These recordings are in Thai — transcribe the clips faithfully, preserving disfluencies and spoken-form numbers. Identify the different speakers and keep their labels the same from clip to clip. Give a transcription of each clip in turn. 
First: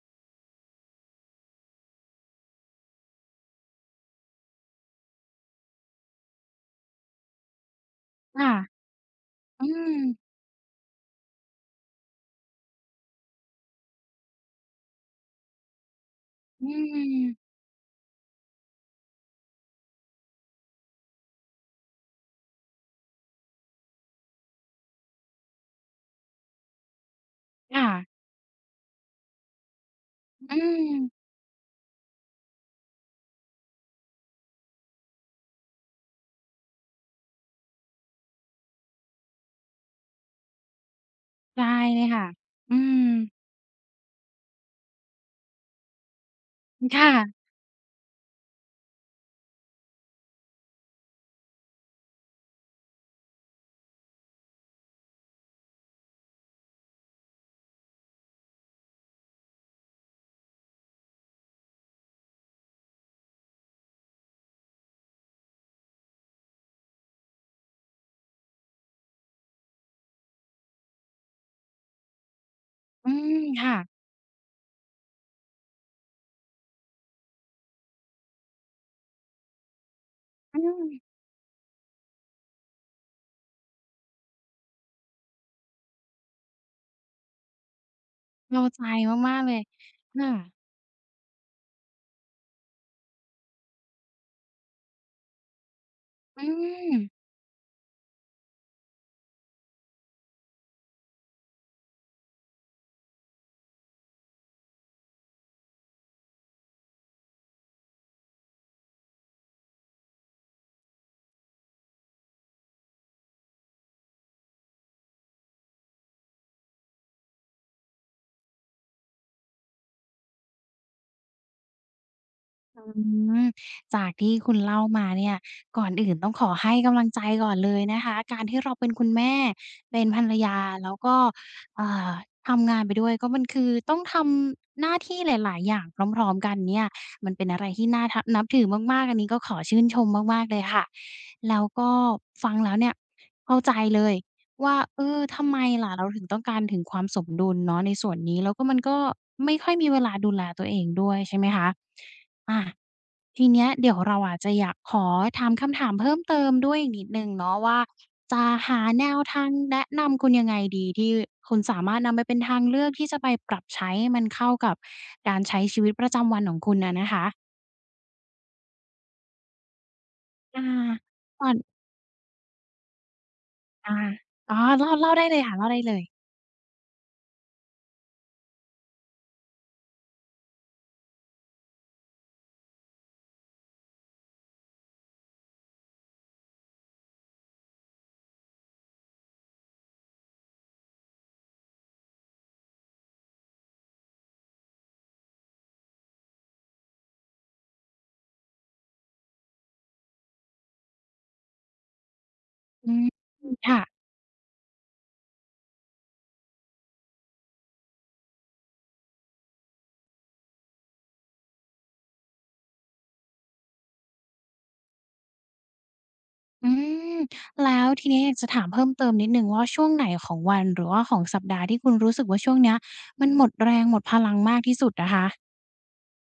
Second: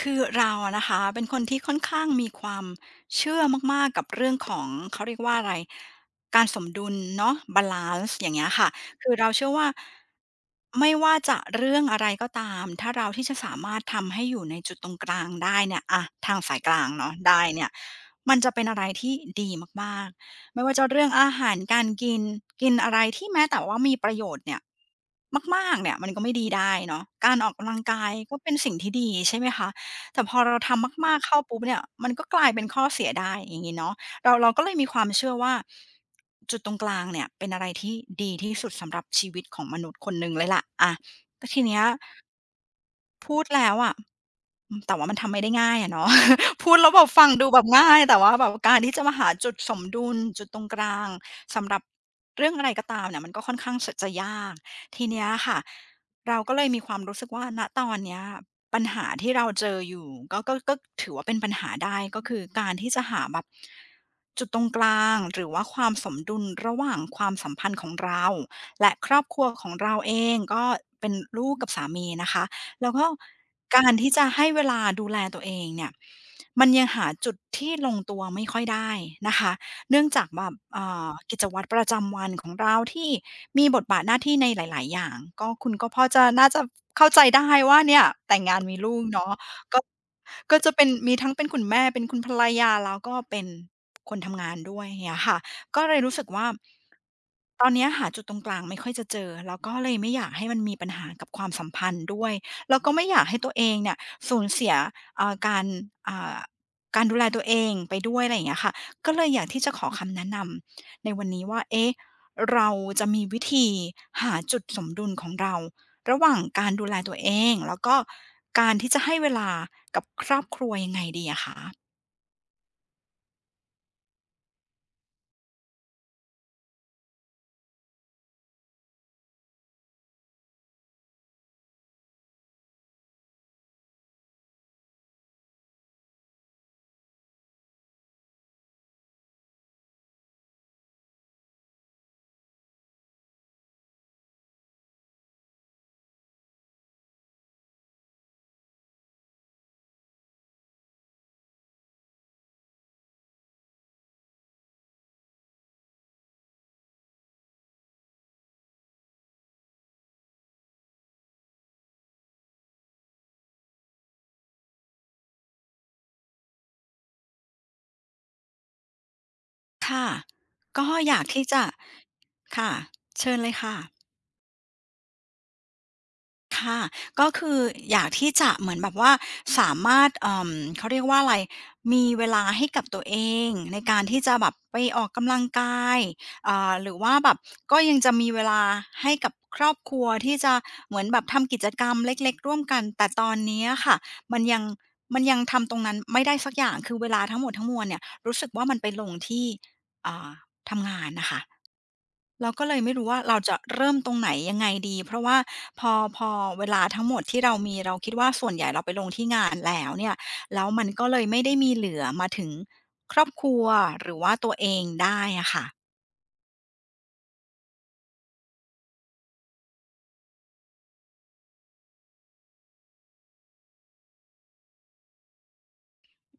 Speaker 1: คือเราอะนะคะเป็นคนที่ค่อนข้างมีความเชื่อมากๆกับเรื่องของเขาเรียกว่าอะไรการสมดุลเนาะบาลันซ์อย่างเงี้
Speaker 2: ค่ะ
Speaker 1: ยค่ะคือเราเชื่อ
Speaker 2: อื
Speaker 1: ว่า
Speaker 2: ม
Speaker 1: ไม่ว่าจะเรื่องอะไรก็ตามถ้าเราที่จะสามารถทำให้อยู่ในจุดตรงกลางได้เนี่ยอะทางสาย
Speaker 2: อื
Speaker 1: กลางเนาะได้
Speaker 2: ม
Speaker 1: เนี่ยมันจะเป็นอะไรที่ดีมากๆไม่ว่าจะเรื่องอาหารการกินกินอะไรที่แม้แต่ว่ามีประโยชน์เนี่ยมากๆเนี่ยมันก็ไม่ดีได้เนาะการออกกำลัง
Speaker 2: ค่ะ
Speaker 1: กายก็เป็นสิ่งที่ดีใช่ไหมคะ แต่พอ
Speaker 2: อื
Speaker 1: เราทำมากๆ
Speaker 2: ม
Speaker 1: เข้าปุ๊บเนี่ยมันก็กลายเป็นข้อเสียได้อย่างงี้เนาะเราเราก็เลยมีความเชื่อว่าจุดตรงกลางเนี่ยเป็นอะไรที่ดีที่สุดสำหรับชีวิตของมนุษย์คนหนึ่งเลยล่ะอาแต่ที
Speaker 2: ได้
Speaker 1: เนี้ย
Speaker 2: เลยค่ะ อืม
Speaker 1: พูดแล้วอะอืมแต่ว่ามันทำไม่ได้ง่ายอะเนาะ พูดแล้วแบบฟัง
Speaker 2: ค่ะ
Speaker 1: ดูแบบง่ายแต่ว่าแบบการที่จะมาหาจุดสมดุลจุดตรงกลางสำหรับเรื่องอะไรก็ตามเนี่ยมันก็ค่อนข้างจะยากทีเนี้ยค่ะเราก็เลยมีความรู้สึกว่าณตอนเนี้ยปัญหาที่เราเจออยู่ก็ก็ก็ถือว่าเป็นปัญหาได้ก็คือการที่จะหาแบบจุดตรงกลางหรือว่าความสมดุลระหว่างความสัมพันธ์ของเราและครอบครัวของเราเองก็เป็นลูกกับสามีนะคะ แล้วก็
Speaker 2: อืมค่ะ
Speaker 1: การที่จะให้เวลาดูแลตัวเองเนี่ยมันยังหาจุดที่ลงตัวไม่ค่อยได้นะคะเนื่องจากแบบ
Speaker 2: อืม
Speaker 1: เอ่ากิจวัตรประจำวันของเราที่มีบทบาทหน้าที่ในหลาย ๆ อย่างก็คุณก็พอจะน่าจะเข้าใจได้ว่าเนี่ยแต่งงาน
Speaker 2: เข้า
Speaker 1: มี
Speaker 2: ใจ
Speaker 1: ลูกเนาะ
Speaker 2: มากๆเลย
Speaker 1: ก็
Speaker 2: ค่ะ
Speaker 1: ก็จะเป็นมีทั้งเป็นคุณแม่เป็นคุณภรรยาแล้วก็เป็นคนทำงานด้วยอเนียค่ะก็เลยรู้สึก
Speaker 2: อื
Speaker 1: ว่า
Speaker 2: ม
Speaker 1: ตอนเนี้ยหาจุดตรงกลางไม่ค่อยจะเจอแล้วก็เลยไม่อยากให้มันมีปัญหากับความสัมพันธ์ด้วย แล้วก็ไม่อยากให้ตัวเองเนี่ยสูญเสียเอ่อการอ่าการดูแลตัวเองไปด้วยอะไรอย่างเงี้ยค่ะก็เลยอยากที่จะขอคำแนะนำในวันนี้ว่าเอ๊ะเราจะมีวิธีหาจุดสมดุลของเราระหว่างการดูแลตัวเองแล้วก็การที่จะให้เวลากับครอบครัวยังไงดีอะคะ
Speaker 2: อืมจากที่คุณเล่ามาเนี่ยก่อนอื่นต้องขอให้กำลังใจก่อนเลยนะคะการที่เราเป็นคุณแม่เป็นภรรยาแล้วก็เอ่อทำงานไปด้วยก็มันคือต้องทำหน้าที่หลายๆอย่างพร้อมๆกันเนี่ยมันเป็นอะไรที่น่าทับนับถือมากๆอันนี้ก็ขอชื่นชมมากๆเลยค่ะแล้วก็ฟังแล้วเนี่ยเข้าใจเลยว่าเออทำไมล่ะเราถึงต้องการถึงความสมดุลเนาะในส่วนนี้แล้วก็มันก็ไม่ค่อยมีเวลาดูแลตัวเองด้วยใช่ไหมคะอา ทีเนี้ยเดี๋ยวเราอาจจะอยากขอถามคำถามเพิ่มเติมด้วยอีกนิดหนึ่งเนาะว่าจะหาแนวทางแนะนำคุณยังไงดีที่คุณสามารถนำไปเป็นทางเลือกที่จะไปปรับใช้ให้มันเข้ากับการใช้ชีวิตประจำวันของคุณอะนะคะ
Speaker 1: ค่ะ
Speaker 2: อ่า
Speaker 1: ก็อยาก
Speaker 2: ก่
Speaker 1: ที่
Speaker 2: อน
Speaker 1: จะค่ะเชิญเลยค่ะ
Speaker 2: อ่าอ๋อเล่าเล่าได้เลยค่ะเล่าได้เลย
Speaker 1: ค่ะก็คืออยากที่จะเหมือนแบบว่าสามารถเอ่อเขาเรียกว่าอะไรมีเวลาให้กับตัวเองในการที่จะแบบไปออกกำลังกายอ่าหรือว่าแบบก็ยังจะมีเวลาให้กับครอบครัวที่จะเหมือนแบบทำกิจกรรมเล็กๆร่วมกันแต่ตอนเนี้ยค่ะมันยังมันยังทำตรงนั้นไม่ได้สักอย่างคือเวลาทั้งหมดทั้งมวลเนี่ยรู้สึกว่ามันไปลงที่อ่าทำงานน่ะค่ะ เราก็เลย
Speaker 2: อื
Speaker 1: ไม่
Speaker 2: ม
Speaker 1: รู้ว่าเราจะ
Speaker 2: ค่ะ
Speaker 1: เริ่มตรงไหนยังไงดี เพราะว่าพอพอเวลาทั้งหมดที่เรามีเราคิดว่าส่วนใหญ่เราไปลงที่งานแล้วเนี่ยแล้วมันก็เลยไม่ได้มีเหลือมาถึงครอบครัวหรือว่าตัวเองได้อะค่ะ
Speaker 2: อืมแล้วทีเนี้ยอยากจะถามเพิ่มเติมนิดหนึ่งว่าช่วงไหนของวันหรือว่าของสัปดาห์ที่คุณรู้สึกว่าช่วงเนี้ยมันหมดแรงหมดพลังมากที่สุดอะคะ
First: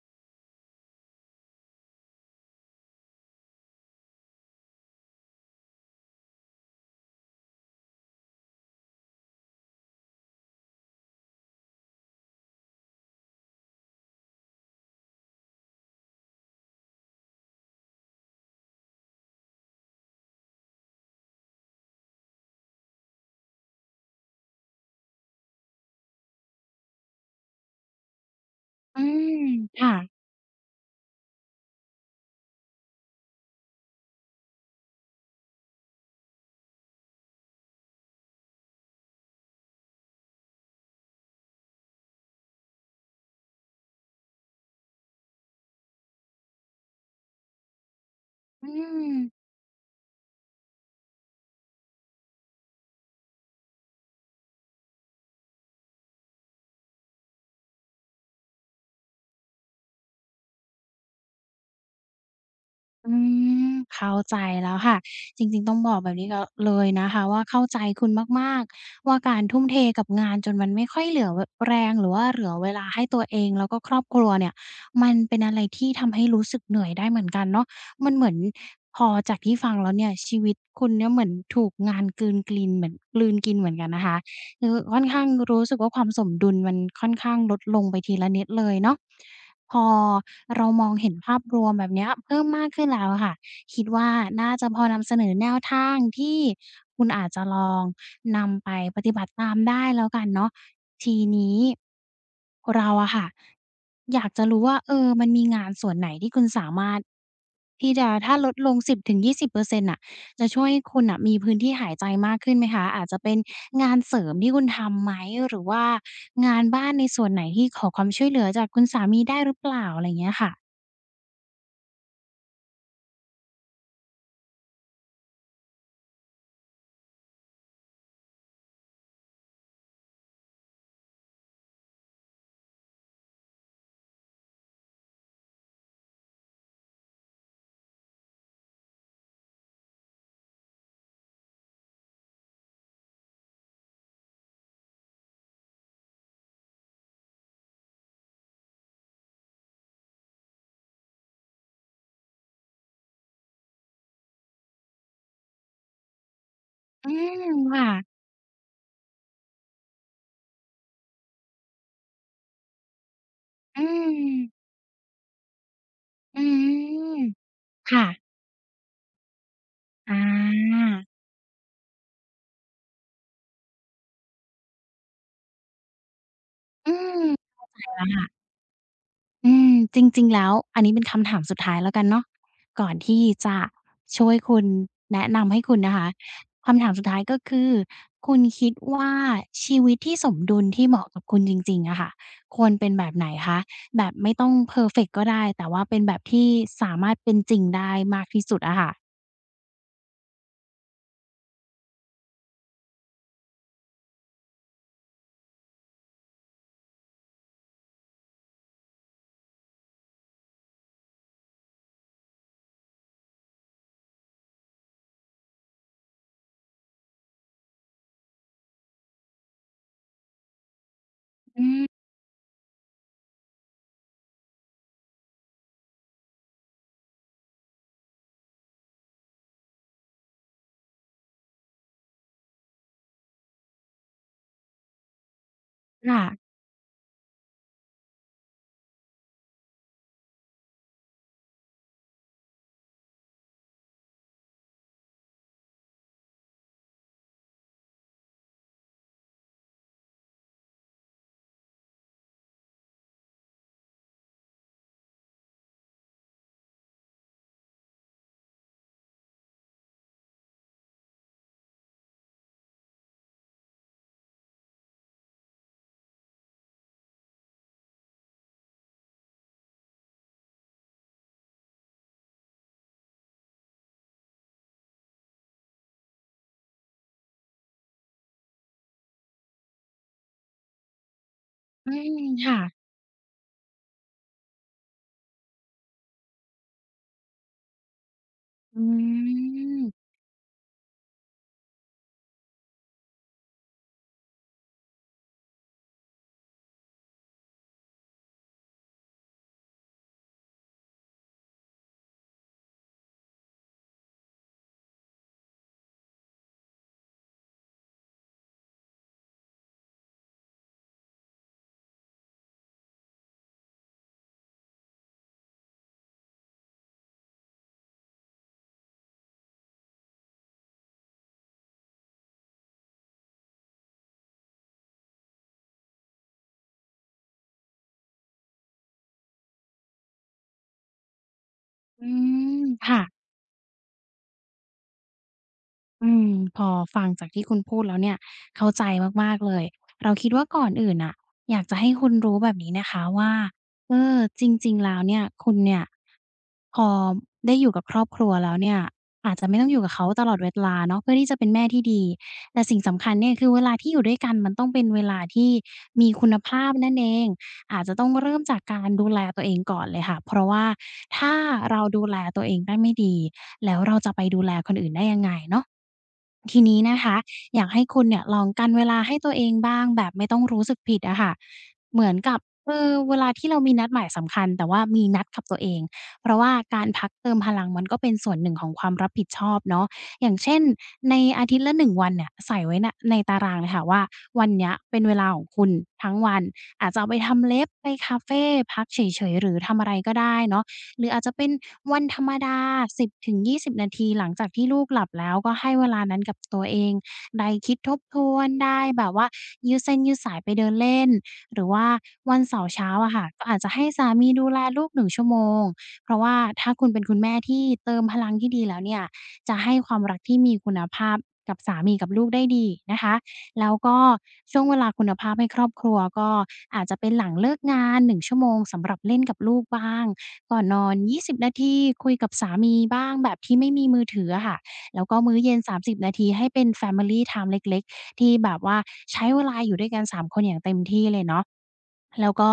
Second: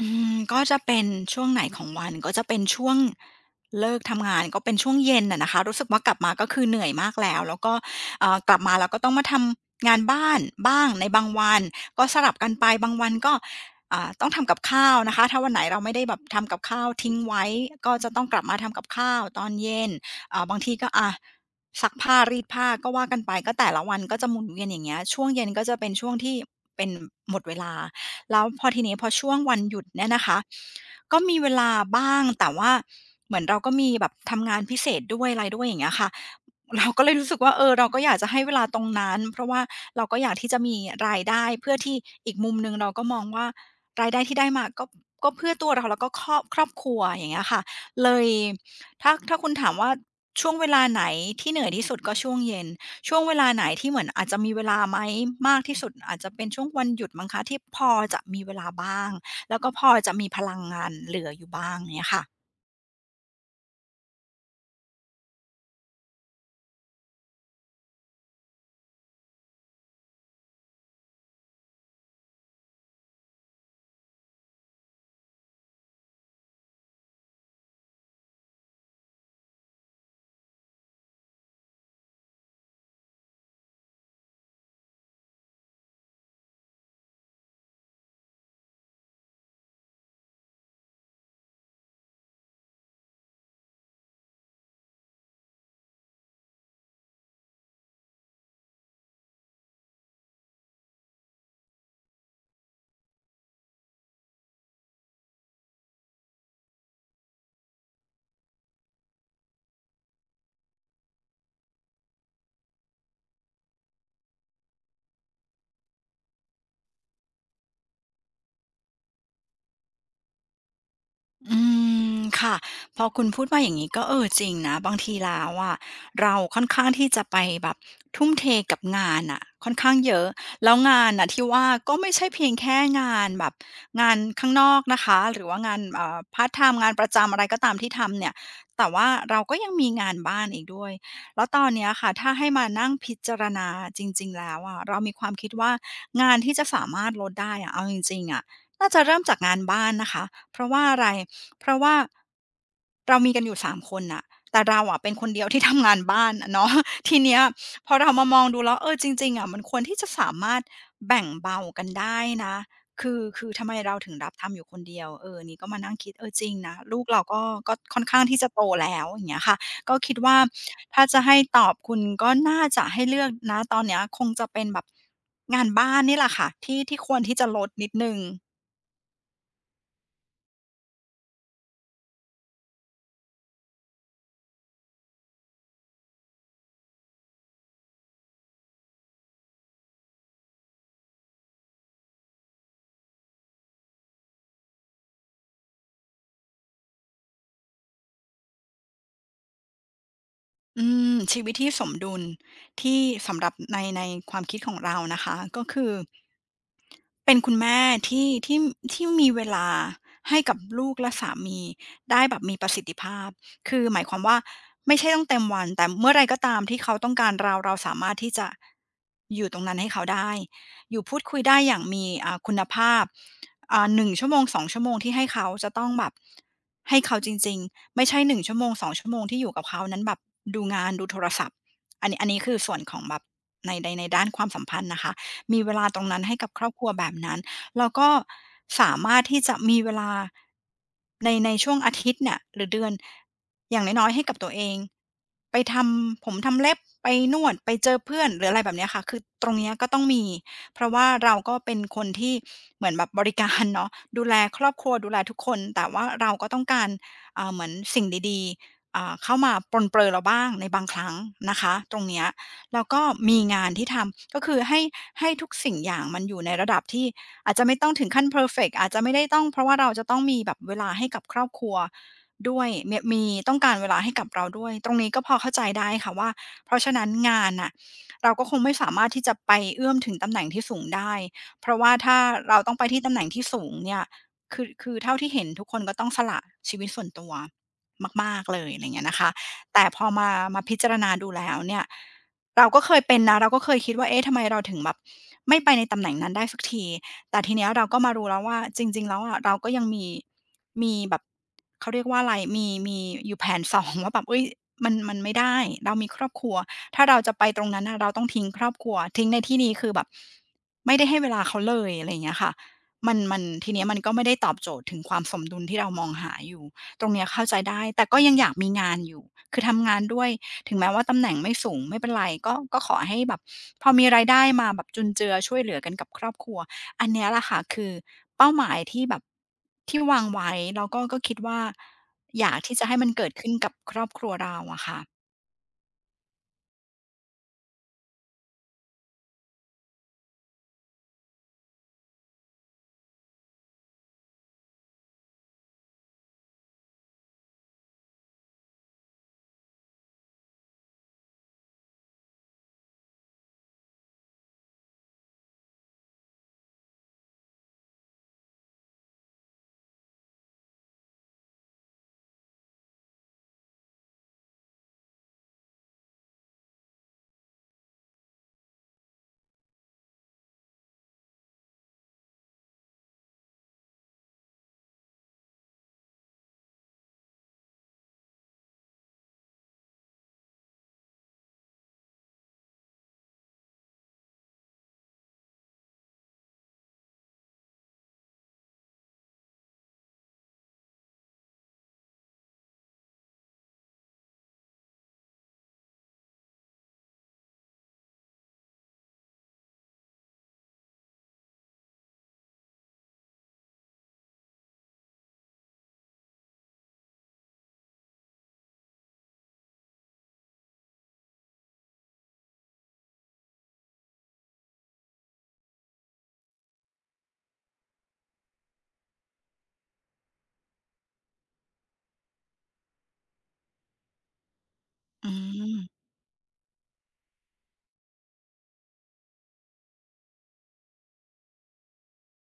Speaker 1: อืมก็จะเป็นช่วงไหนของวันก็จะเป็นช่วงเลิกทำงานก็เป็นช่วงเย็นอะนะคะรู้สึกว่ากลับมาก็คือเหนื่อยมากแล้วแล้วก็เอ่อกลับมาแล้วก็ต้องมาทำงานบ้านบ้างในบางวันก็สลับกันไปบางวันก็อ่าต้องทำกับข้าวนะคะถ้าวันไหนเราไม่ได้แบบทำกับข้าวทิ้งไว้ก็จะต้องกลับมาทำกับข้าวตอนเย็นอ่าบางทีก็อะซักผ้ารีดผ้าก็ว่ากันไปก็แต่ละวันก็จะหมุนเวียนอย่างเงี้ยช่วงเย็นก็จะเป็นช่วงที่เป็นหมดเวลา แล้วพอทีนี้
Speaker 2: อื
Speaker 1: พอ
Speaker 2: ม
Speaker 1: ช่วงวันหยุดเนี่ย
Speaker 2: ค่ะ
Speaker 1: นะคะก็มีเวลาบ้างแต่ว่าเหมือนเราก็มีแบบทำงานพิเศษด้วยอะไรด้วยอย่างเงี้ยค่ะเราก็เลยรู้สึกว่าเออเราก็อยากจะให้เวลาตรงนั้นเพราะว่าเราก็อยากที่จะมีรายได้เพื่อที่อีกมุมหนึ่งเราก็มองว่ารายได้ที่ได้มาก็ก็เพื่อตัวเราแล้วก็ครอบครอบครัวอย่างเงี้ยค่ะเลย
Speaker 2: อื
Speaker 1: ถ้าถ้า
Speaker 2: ม
Speaker 1: คุณถามว่าช่วงเวลาไหนที่เหนื่อยที่สุดก็ช่วงเย็น ช่วงเวลาไหนที่เหมือนอาจจะมีเวลาไหมมากที่สุดอาจจะเป็นช่วงวันหยุดมั้งคะที่พอจะมีเวลาบ้างแล้วก็พอจะมีพลังงานเหลืออยู่บ้างเงี้ยค่ะ
Speaker 2: อืมเข้าใจแล้วค่ะจริงๆต้องบอกแบบนี้ก็เลยนะคะว่าเข้าใจคุณมากๆว่าการทุ่มเทกับงานจนมันไม่ค่อยเหลือวแรงหรือว่าเหลือเวลาให้ตัวเองแล้วก็ครอบครัวเนี่ยมันเป็นอะไรที่ทำให้รู้สึกเหนื่อยได้เหมือนกันเนาะมันเหมือนพอจากที่ฟังแล้วเนี่ยชีวิตคุณเนี่ยเหมือนถูกงานกลืนกลินเหมือนกลืนกินเหมือนกันนะคะคือค่อนข้างรู้สึกว่าความสมดุลมันค่อนข้างลดลงไปทีละนิดเลยเนาะพอ เรามองเห็นภาพรวมแบบเนี้ยเพิ่มมากขึ้นแล้วอะค่ะคิดว่าน่าจะพอนำเสนอแนวทางที่คุณอาจจะลองนำไปปฏิบัติตามได้แล้วกันเนาะทีนี้เราอะค่ะอยากจะรู้ว่าเออมันมีงานส่วนไหนที่คุณสามารถที่จะถ้าลดลง10-ยี่สิบเปอร์เซ็นต์นต์น่ะ จะช่วยคุณน่ะมีพื้นที่หายใจมากขึ้นไหมคะ อาจจะเป็นงานเสริมที่คุณทำไหม หรือว่างานบ้านในส่วนไหนที่ขอความช่วยเหลือจากคุณสามีได้หรือเปล่าอะไรอย่างเงี้ยค่ะ
Speaker 1: อืมค่ะพอคุณพูดมาอย่างนี้ก็เออจริงนะบางทีแล้วอะเราค่อนข้างที่จะไปแบบทุ่มเทกับงานอ่ะค่อนข้างเยอะแล้วงานน่ะที่ว่าก็ไม่ใช่เพียงแค่งานแบบงานข้างนอกนะคะหรือว่างานเอ่อพาร์ทไทม์งานประจำอะไรก็ตามที่ทำเนี่ยแต่ว่าเราก็ยังมีงานบ้านอีกด้วยแล้วตอนเนี้ยค่ะถ้าให้มานั่งพิจารณาจริงๆแล้วอะเรามีความคิดว่างานที่จะสามารถลดได้อะเอาจริงๆอะน่าจะเริ่มจากงานบ้านนะคะเพราะว่าอะไร เพราะว่าเรามีกันอยู่สามคนน่ะแต่เราอะเป็นคนเดียวที่ ทำงานบ้านอะเนาะ
Speaker 2: อื
Speaker 1: ทีเนี้ย
Speaker 2: มค่ะ
Speaker 1: พอเรามามองดูแล้วเออจริงๆอะมันควรที่จะสามารถแบ่งเบากันได้นะคือคือทำไม
Speaker 2: อื
Speaker 1: เราถึงรับทำอยู่
Speaker 2: ม
Speaker 1: คนเดียวเออนี่ก็มานั่งคิดเออ
Speaker 2: อื
Speaker 1: จริงนะลูก
Speaker 2: ม
Speaker 1: เราก็ก็ค่อ
Speaker 2: ค่ะ
Speaker 1: นข้างที่จะโตแล้วอย่างเงี้ยค่ะก็
Speaker 2: อ
Speaker 1: คิดว่า
Speaker 2: า
Speaker 1: ถ้าจะให้ตอบคุณก็น่าจะให้เลือกณตอนเนี้ยคงจะเป็นแบบงานบ้านนี่แหละค่ะที่
Speaker 2: อื
Speaker 1: ที่ควร
Speaker 2: ม
Speaker 1: ที่จะลดนิดหนึ่ง
Speaker 2: อืมจริงๆแล้วอันนี้เป็นคำถามสุดท้ายแล้วกันเนาะก่อนที่จะช่วยคุณแนะนำให้คุณนะคะคำถามสุดท้ายก็คือคุณคิดว่าชีวิตที่สมดุลที่เหมาะกับคุณจริงๆอะค่ะควรเป็นแบบไหนคะแบบไม่ต้องเพอร์เฟกต์ก็ได้แต่ว่าเป็นแบบที่สามารถเป็นจริงได้มากที่สุดอะค่ะ
Speaker 1: อืมชีวิตที่สมดุลที่สำหรับในในความคิดของเรานะคะก็คือ เป็นคุณแม่ที่ที่ที่มีเวลาให้กับลูกและสามีได้แบบมีประสิทธิภาพ คือหมายความว่าไม่ใช่ต้องเต็มวันแต่เมื่อไรก็ตามที่เขาต้องการเราเราสามารถที่จะอยู่ตรงนั้นให้เขาได้อยู่พูดคุยได้
Speaker 2: อื
Speaker 1: อย่าง
Speaker 2: ม
Speaker 1: มีอ่าคุณภาพอ่าหนึ่งชั่วโมงสองชั่วโมงที่ให้เขาจะต้องแบบให้เขาจริงๆไม่ใช่หนึ่งชั่วโมงสองชั่วโมงที่อยู่กับเขานั้นแบบดูงานดูโทรศัพท์อันนี้อันนี้คือส่วนของแบบในในในด้านความสัมพันธ์นะคะ มีเวลาตรงนั้นให้
Speaker 2: ค่ะ
Speaker 1: กับครอบครัวแบบนั้นแล้วก็สามารถที่จะมีเวลาในในช่วงอาทิตย์เนี่ยหรือเดือนอย่างน้อยๆให้กับตัวเองไปทำผมทำเล็บไปนวดไปเจอเพื่อนหรืออะไรแบบเนี้ยค่ะคือตรงเนี้ยก็ต้องมีเพราะว่าเราก็เป็นคนที่เหมือนแบบบริการ เนาะดูแลครอบครัวดูแลทุกคนแต่ว่าเราก็ต้องการอ่าเหมือนสิ่งดีๆอ่าเข้ามาปรนเปรอเราบ้างในบางครั้งนะคะตรงเนี้ย แล้วก็มีงานที่ทำก็คือให้ให้ทุกสิ่งอย่างมันอยู่ในระดับที่อาจจะไม่ต้องถึงขั้นเพอร์เฟกต์อาจจะไม่ได้ต้องเพราะว่าเราจะต้องมีแบบเวลาให้กับครอบครัวด้วยเมียมีต้องการเวลาให้กับเราด้วยตรงนี้ก็พอเข้าใจได้ค่ะว่าเพราะฉะนั้นงานน่ะเราก็คงไม่สามารถที่จะไปเอื้อมถึงตำแหน่งที่สูงได้เพราะ
Speaker 2: อื
Speaker 1: ว่าถ้า
Speaker 2: มค่ะ
Speaker 1: เราต้องไปที่ตำแหน่งที่สูงเนี่ยคือคือเท่าที่เห็นทุกคนก็ต้องสละชีวิตส่วนตัวมากๆเลยอะ
Speaker 2: อื
Speaker 1: ไรอย่างเงี้ยนะคะแต่พอ
Speaker 2: ม
Speaker 1: มามาพิจารณาดูแล้วเนี่ย เราก็เคยเป็นนะเราก็เคยคิดว่าเอ๊ะทำไมเราถึงแบบไม่ไปในตำแหน่งนั้นได้สักทีแต่ทีเนี้ยเราก็มารู้แล้วว่าจริงๆแล้วอะเราก็ยังมีมีแบบเขาเรียกว่าอะไรมีมีอยู่แผนสอง ว่าแบบเฮ้ยมันมันไม่ได้เรามีครอบครัวถ้าเราจะไปตรงนั้นน่ะเราต้องทิ้งครอบครัวทิ้งในที่นี้คือแบบไม่ได้ให้เวลาเขาเลยอะไรอย่างเงี้ยค่ะมันมันทีเนี้ยมันก็ไม่ได้ตอบโจทย์ถึงความสมดุลที่เรามองหาอยู่ตรงเนี้ยเข้าใจได้แต่ก็ยังอยากมีงานอยู่คือทำงานด้วย ถึงแม้ว่าตำแหน่งไม่สูงไม่เป็นไรก็ก็ขอให้แบบพอมีรายได้มาแบบจุนเจือช่วยเหลือกันกับครอบครัวอันเนี้ยแหละค่ะคือเป้าหมายที่แบบที่วางไว้แล้วก็ก็คิดว่า
Speaker 2: อื
Speaker 1: อยาก
Speaker 2: ม
Speaker 1: ที่จะให้
Speaker 2: ค่ะ
Speaker 1: มันเกิดขึ้นกับครอบครัวเราอะค่ะ
Speaker 2: อืมพอฟังจากที่คุณพูดแล้วเนี่ยเข้าใจมากๆเลยเราคิดว่าก่อนอื่นน่ะอยากจะให้คุณรู้แบบนี้นะคะว่าเออจริงๆแล้วเนี่ยคุณเนี่ยพอได้อยู่กับครอบครัวแล้วเนี่ยอาจจะไม่ต้องอยู่กับเขาตลอดเวลาเนาะเพื่อที่จะเป็นแม่ที่ดีแต่สิ่งสำคัญเนี่ยคือเวลาที่อยู่ด้วยกันมันต้องเป็นเวลาที่มีคุณภาพนั่นเอง อาจจะต้องเริ่มจากการดูแลตัวเองก่อนเลยค่ะ เพราะว่าถ้าเราดูแลตัวเองได้ไม่ดีแล้วเราจะไปดูแลคนอื่นได้ยังไงเนาะทีนี้นะคะอยากให้คุณเนี่ยลองกันเวลาให้ตัวเองบ้างแบบไม่ต้องรู้สึกผิดอะค่ะเหมือนกับเออเวลาที่เรามีนัดหมายสำคัญแต่ว่ามีนัดกับตัวเองเพราะว่าการพักเติมพลังมันก็เป็นส่วนหนึ่งของความรับผิดชอบเนาะอย่างเช่นในอาทิตย์ละหนึ่งวันเนี่ยใส่ไว้นะในตารางเลยค่ะว่าวันเนี้ยเป็นเวลาของคุณทั้งวัน อาจจะเอาไปทำเล็บไปคาเฟพักเฉยๆหรือทำอะไรก็ได้เนาะหรืออาจจะเป็นวันธรรมดาสิบถึงยี่สิบนาทีหลังจากที่ลูกหลับแล้วก็ให้เวลานั้นกับตัวเองได้คิดทบทวนได้แบบว่ายืดเส้นยืดสายไปเดินเล่นหรือว่าวันเสาร์เช้าอะค่ะก็อาจจะให้สามีดูแลลูกหนึ่งชั่วโมงเพราะว่าถ้าคุณเป็นคุณแม่ที่เติมพลังที่ดีแล้วเนี่ยจะให้ความรักที่มีคุณภาพกับสามีกับลูกได้ดีนะคะ แล้วก็ช่วงเวลาคุณภาพให้ครอบครัวก็อาจจะเป็นหลังเลิกงานหนึ่งชั่วโมงสำหรับเล่นกับลูกบ้างก่อนนอนยี่สิบนาทีคุยกับสามีบ้างแบบที่ไม่มีมือถืออะค่ะแล้วก็
Speaker 1: อื
Speaker 2: มื้อเย็นสามสิบ
Speaker 1: ม
Speaker 2: นาทีให้เป็น Family Time เล็กๆที่แบบว่าใช้เวลาอยู่ด้วยกันสามคนอย่างเต็มที่เลยเนาะแล้วก็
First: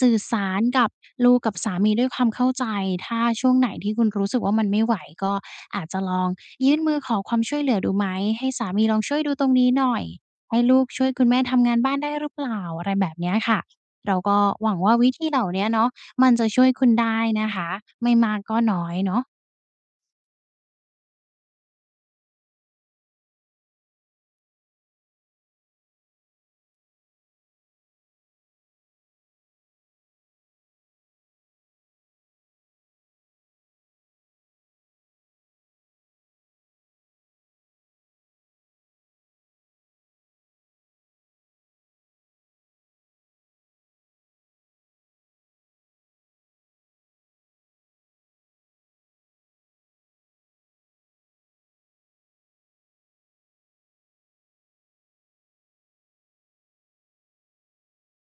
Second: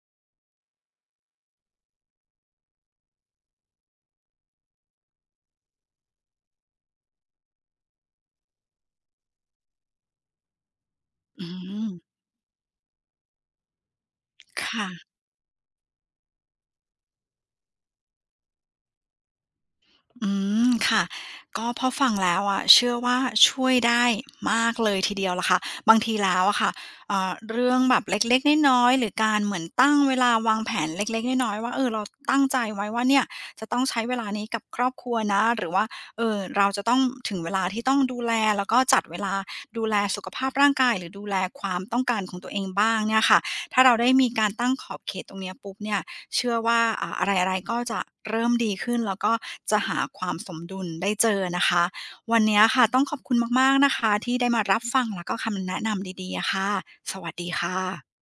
Speaker 2: สื่อสารกับลูกกับสามีด้วยความเข้าใจถ้าช่วงไหนที่คุณรู้สึกว่ามันไม่ไหวก็อาจจะลองยื่นมือขอความช่วยเหลือดูไหมให้สามีลองช่วยดูตรงนี้หน่อย ให้ลูกช่วยคุณแม่
Speaker 1: อื
Speaker 2: ทำงาน
Speaker 1: ม
Speaker 2: บ้านได้หรือเปล่าอะไรแบบเนี้ยค่ะเราก็หวัง
Speaker 1: ค่ะ
Speaker 2: ว่าวิธีเหล่าเนี้ยเนาะมันจะช่วยคุณได้นะคะไม่มากก็น้อยเนาะ
Speaker 1: อืมค่ะก็พอฟังแล้วอะเชื่อว่าช่วยได้มากเลยทีเดียวล่ะค่ะบางทีแล้วอะค่ะเอ่อเรื่องแบบเล็กๆน้อยๆหรือการเหมือนตั้งเวลาวางแผนเล็กๆน้อยๆว่าเออเราตั้งใจไว้ว่าเนี่ยจะต้องใช้เวลานี้กับครอบครัวนะหรือว่าเอ่อเราจะต้องถึงเวลาที่ต้องดูแลแล้วก็จัดเวลาดูแลสุขภาพร่างกายหรือดูแลความต้องการของตัวเองบ้างเนี่ยค่ะถ้าเราได้มีการตั้งขอบเขตตรงเนี้ยปุ๊บเนี่ย เชื่อว่าอ่าอะไรๆก็จะเริ่มดีขึ้นแล้วก็จะหาความสมดุลได้เจอนะคะวันนี้ค่ะต้องขอบคุณมากๆนะคะที่ได้มารับฟังแล้วก็คำแนะนำดีๆอะค่ะสวัสดีค่ะ